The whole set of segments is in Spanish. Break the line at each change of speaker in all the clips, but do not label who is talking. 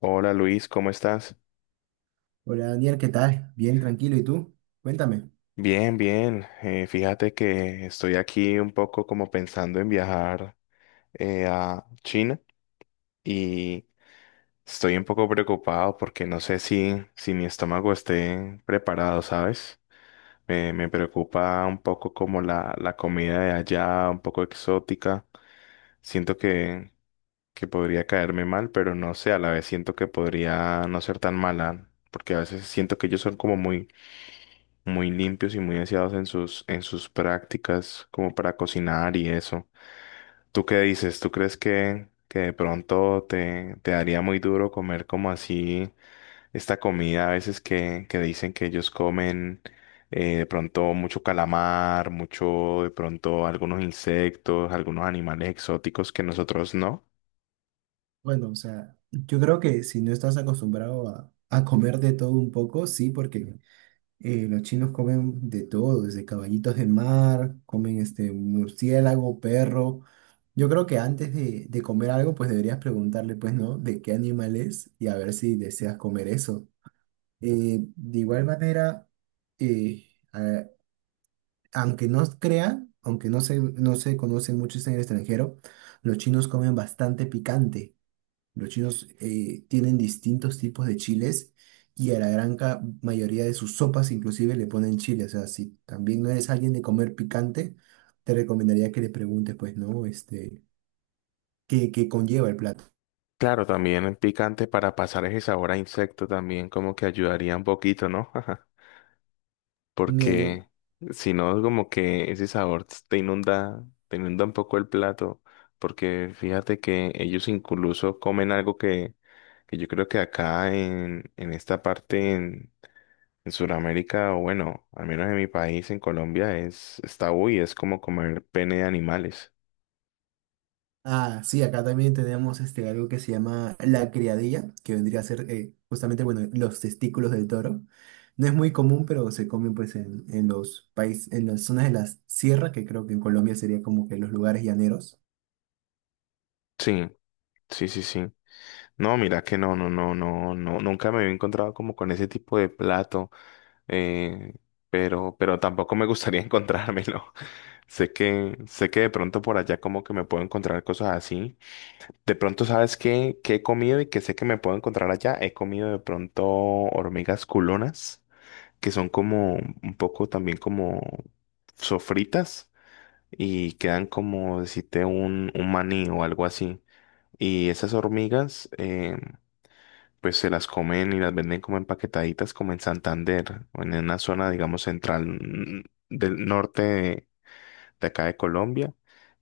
Hola Luis, ¿cómo estás?
Hola Daniel, ¿qué tal? Bien, tranquilo. ¿Y tú? Cuéntame.
Bien, bien. Fíjate que estoy aquí un poco como pensando en viajar a China y estoy un poco preocupado porque no sé si mi estómago esté preparado, ¿sabes? Me preocupa un poco como la comida de allá, un poco exótica. Siento que, que podría caerme mal, pero no sé, a la vez siento que podría no ser tan mala, porque a veces siento que ellos son como muy muy limpios y muy aseados en en sus prácticas, como para cocinar y eso. ¿Tú qué dices? ¿Tú crees que de pronto te daría muy duro comer como así esta comida a veces que dicen que ellos comen de pronto mucho calamar, mucho de pronto algunos insectos, algunos animales exóticos que nosotros no?
Bueno, o sea, yo creo que si no estás acostumbrado a comer de todo un poco, sí, porque los chinos comen de todo, desde caballitos de mar, comen este murciélago, perro. Yo creo que antes de comer algo, pues deberías preguntarle, pues, ¿no? ¿De qué animal es? Y a ver si deseas comer eso. De igual manera, eh, a- aunque no crean, aunque no se conocen muchos en el extranjero, los chinos comen bastante picante. Los chinos tienen distintos tipos de chiles y a la mayoría de sus sopas inclusive le ponen chile. O sea, si también no eres alguien de comer picante, te recomendaría que le preguntes, pues, ¿no? Este, ¿qué, qué conlleva el plato?
Claro, también el picante para pasar ese sabor a insecto también como que ayudaría un poquito, ¿no?
Mira, yo.
Porque si no, como que ese sabor te inunda un poco el plato, porque fíjate que ellos incluso comen algo que yo creo que acá en esta parte, en Sudamérica, o bueno, al menos en mi país, en Colombia, es tabú y es como comer pene de animales.
Ah, sí, acá también tenemos este, algo que se llama la criadilla, que vendría a ser justamente, bueno, los testículos del toro. No es muy común, pero se comen pues en los países, en las zonas de la sierra, que creo que en Colombia sería como que los lugares llaneros.
Sí, sí, sí, sí. No, mira que no, no, no, no, no, nunca me había encontrado como con ese tipo de plato. eh, pero tampoco me gustaría encontrármelo. Sé que de pronto por allá como que me puedo encontrar cosas así. De pronto, ¿sabes qué? ¿Qué he comido y que sé que me puedo encontrar allá? He comido de pronto hormigas culonas, que son como un poco también como sofritas y quedan como decirte un maní o algo así. Y esas hormigas pues se las comen y las venden como empaquetaditas como en Santander o en una zona, digamos, central del norte de acá de Colombia.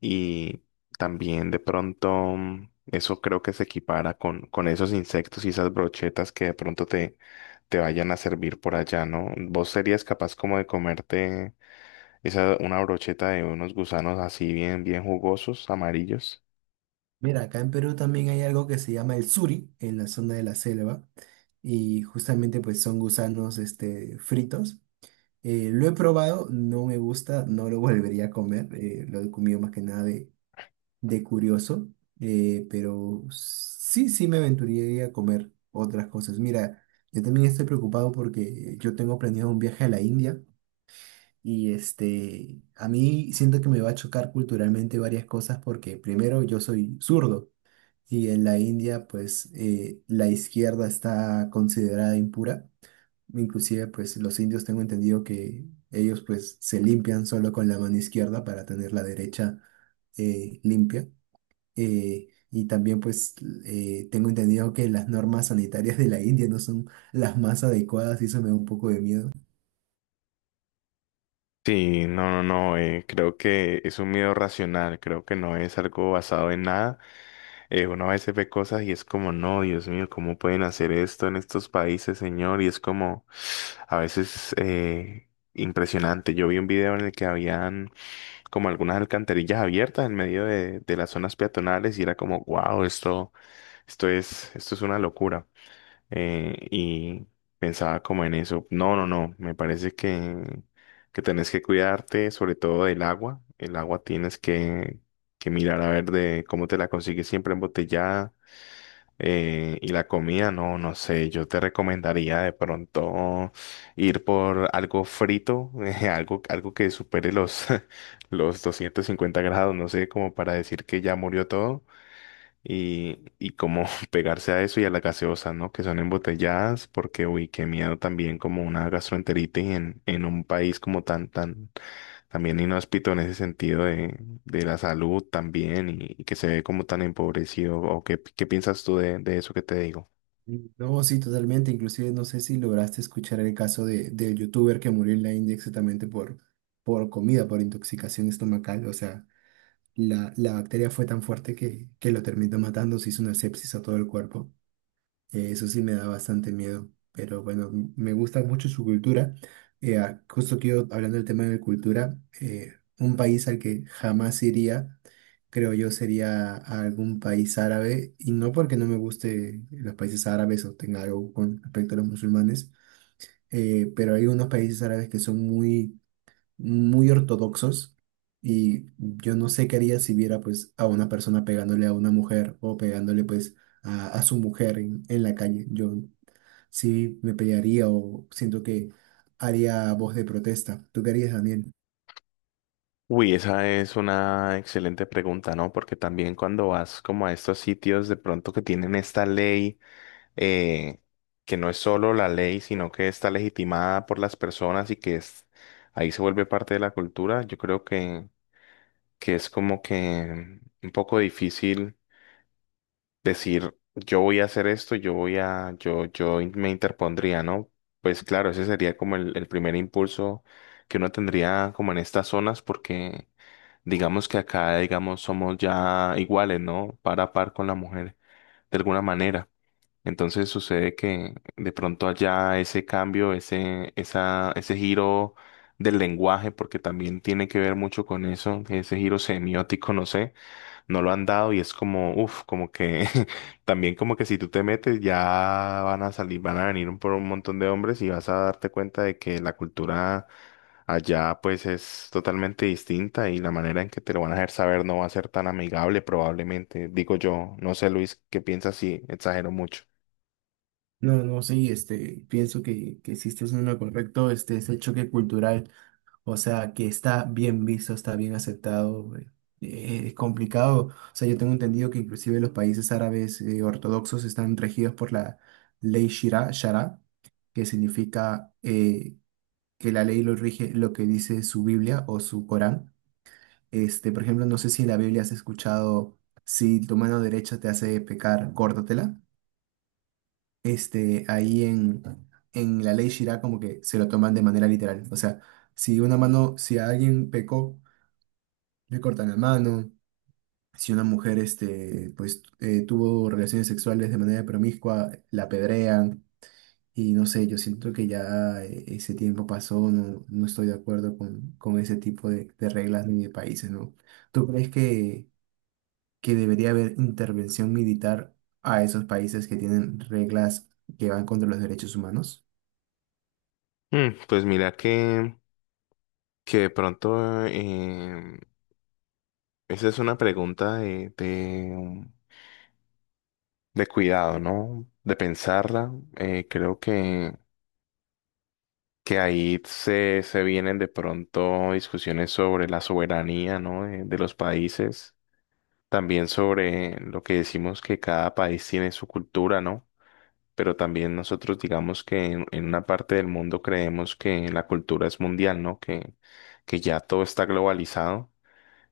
Y también de pronto eso creo que se equipara con esos insectos y esas brochetas que de pronto te vayan a servir por allá, ¿no? ¿Vos serías capaz como de comerte esa, una brocheta de unos gusanos así bien, bien jugosos, amarillos?
Mira, acá en Perú también hay algo que se llama el suri, en la zona de la selva, y justamente pues son gusanos este, fritos. Lo he probado, no me gusta, no lo volvería a comer, lo he comido más que nada de curioso, pero sí, sí me aventuraría a comer otras cosas. Mira, yo también estoy preocupado porque yo tengo planeado un viaje a la India y este, a mí siento que me va a chocar culturalmente varias cosas porque primero yo soy zurdo y en la India pues la izquierda está considerada impura. Inclusive pues los indios tengo entendido que ellos pues se limpian solo con la mano izquierda para tener la derecha limpia. Y también pues tengo entendido que las normas sanitarias de la India no son las más adecuadas y eso me da un poco de miedo.
Sí, no, no, no, creo que es un miedo racional, creo que no es algo basado en nada. Uno a veces ve cosas y es como, no, Dios mío, ¿cómo pueden hacer esto en estos países, señor? Y es como, a veces, impresionante. Yo vi un video en el que habían como algunas alcantarillas abiertas en medio de las zonas peatonales y era como, wow, esto, esto es una locura y pensaba como en eso. No, no, no, me parece que tenés que cuidarte sobre todo del agua. El agua tienes que mirar a ver de cómo te la consigues siempre embotellada. Y la comida, no, no sé, yo te recomendaría de pronto ir por algo frito, algo, algo que supere los, los 250 grados, no sé, como para decir que ya murió todo y como pegarse a eso y a las gaseosas, ¿no? Que son embotelladas, porque, uy, qué miedo también como una gastroenteritis en un país como tan, tan, también inhóspito en ese sentido de la salud también y que se ve como tan empobrecido. ¿O qué, qué piensas tú de eso que te digo?
No, sí, totalmente. Inclusive no sé si lograste escuchar el caso del youtuber que murió en la India exactamente por comida, por intoxicación estomacal. O sea, la bacteria fue tan fuerte que lo terminó matando, se hizo una sepsis a todo el cuerpo. Eso sí me da bastante miedo, pero bueno, me gusta mucho su cultura. Justo que yo, hablando del tema de cultura, un país al que jamás iría, creo yo, sería a algún país árabe, y no porque no me guste los países árabes o tenga algo con respecto a los musulmanes, pero hay unos países árabes que son muy ortodoxos y yo no sé qué haría si viera pues a una persona pegándole a una mujer o pegándole pues a su mujer en la calle. Yo sí me pelearía o siento que haría voz de protesta. ¿Tú qué harías, Daniel?
Uy, esa es una excelente pregunta, ¿no? Porque también cuando vas como a estos sitios de pronto que tienen esta ley, eh, que no es solo la ley, sino que está legitimada por las personas y que es, ahí se vuelve parte de la cultura, yo creo que es como que un poco difícil decir, yo voy a hacer esto, yo voy a, yo, me interpondría, ¿no? Pues claro, ese sería como el primer impulso que uno tendría como en estas zonas, porque digamos que acá, digamos, somos ya iguales, ¿no? Par a par con la mujer, de alguna manera. Entonces sucede que de pronto allá ese cambio, ese, esa, ese giro del lenguaje, porque también tiene que ver mucho con eso, ese giro semiótico, no sé, no lo han dado y es como, uff, como que también como que si tú te metes ya van a salir, van a venir por un montón de hombres y vas a darte cuenta de que la cultura allá pues es totalmente distinta y la manera en que te lo van a hacer saber no va a ser tan amigable probablemente, digo yo, no sé Luis, ¿qué piensas si exagero mucho?
No, no, sí, este, pienso que sí estás en lo correcto, este, ese choque cultural. O sea, que está bien visto, está bien aceptado. Es complicado. O sea, yo tengo entendido que inclusive los países árabes ortodoxos están regidos por la ley Shira, Shara, que significa que la ley lo rige lo que dice su Biblia o su Corán. Este, por ejemplo, no sé si en la Biblia has escuchado, si tu mano derecha te hace pecar, córtatela. Este, ahí en la ley Shira como que se lo toman de manera literal. O sea, si una mano, si alguien pecó le cortan la mano. Si una mujer este, pues, tuvo relaciones sexuales de manera promiscua, la apedrean. Y no sé, yo siento que ya ese tiempo pasó, no, no estoy de acuerdo con ese tipo de reglas ni de países, ¿no? ¿Tú crees que debería haber intervención militar a esos países que tienen reglas que van contra los derechos humanos?
Pues mira que de pronto esa es una pregunta de cuidado, ¿no? De pensarla. Creo que ahí se, se vienen de pronto discusiones sobre la soberanía, ¿no? De los países. También sobre lo que decimos que cada país tiene su cultura, ¿no? Pero también nosotros digamos que en una parte del mundo creemos que la cultura es mundial, ¿no? Que ya todo está globalizado.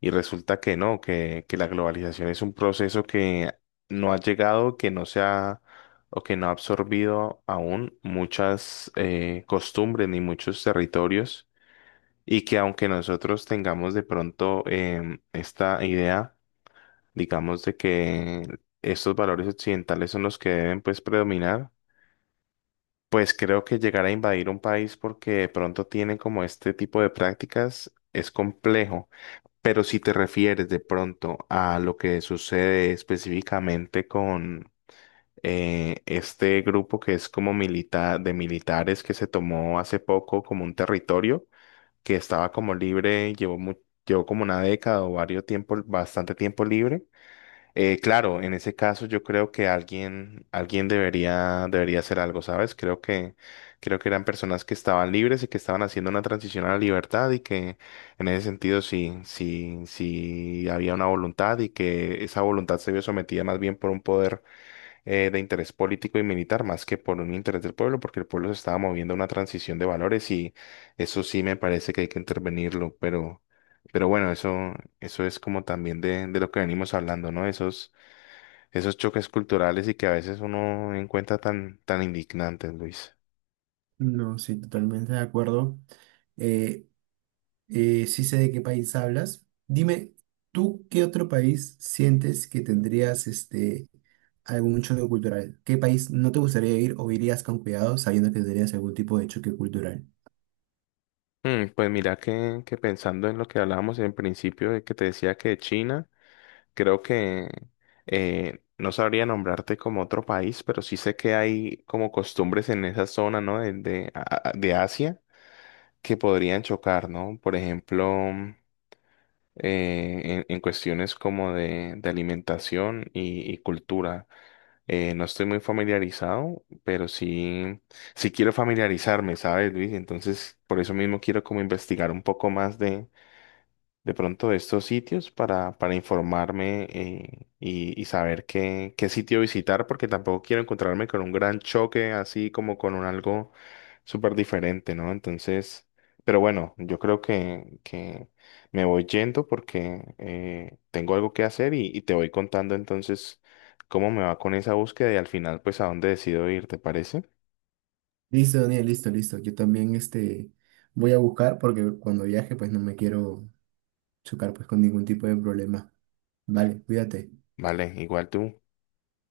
Y resulta que no, que la globalización es un proceso que no ha llegado, que no se ha o que no ha absorbido aún muchas costumbres ni muchos territorios y que aunque nosotros tengamos de pronto esta idea, digamos, de que estos valores occidentales son los que deben pues predominar, pues creo que llegar a invadir un país porque de pronto tiene como este tipo de prácticas es complejo. Pero si te refieres de pronto a lo que sucede específicamente con este grupo que es como militar de militares que se tomó hace poco como un territorio que estaba como libre, llevó, llevó como una década o varios tiempo, bastante tiempo libre claro, en ese caso yo creo que alguien, alguien debería, debería hacer algo, ¿sabes? Creo que eran personas que estaban libres y que estaban haciendo una transición a la libertad y que en ese sentido sí, sí, sí había una voluntad y que esa voluntad se vio sometida más bien por un poder de interés político y militar más que por un interés del pueblo, porque el pueblo se estaba moviendo a una transición de valores y eso sí me parece que hay que intervenirlo, pero bueno, eso es como también de lo que venimos hablando, ¿no? Esos, esos choques culturales y que a veces uno encuentra tan, tan indignantes, Luis.
No, sí, totalmente de acuerdo. Eh, sí sé de qué país hablas. Dime, ¿tú qué otro país sientes que tendrías este algún choque cultural? ¿Qué país no te gustaría ir o irías con cuidado sabiendo que tendrías algún tipo de choque cultural?
Pues mira que pensando en lo que hablábamos en principio, de que te decía que China. Creo que no sabría nombrarte como otro país, pero sí sé que hay como costumbres en esa zona, ¿no? De, de Asia que podrían chocar, ¿no? Por ejemplo, mm, en cuestiones como de alimentación y cultura. No estoy muy familiarizado, pero sí, sí quiero familiarizarme, ¿sabes, Luis? Entonces, por eso mismo quiero como investigar un poco más de pronto de estos sitios para informarme y saber qué, qué sitio visitar, porque tampoco quiero encontrarme con un gran choque, así como con un algo súper diferente, ¿no? Entonces, pero bueno, yo creo que me voy yendo porque tengo algo que hacer y te voy contando entonces cómo me va con esa búsqueda y al final, pues, a dónde decido ir, ¿te parece?
Listo, Daniel, listo, listo. Yo también este voy a buscar porque cuando viaje pues no me quiero chocar pues con ningún tipo de problema. Vale, cuídate.
Vale, igual tú.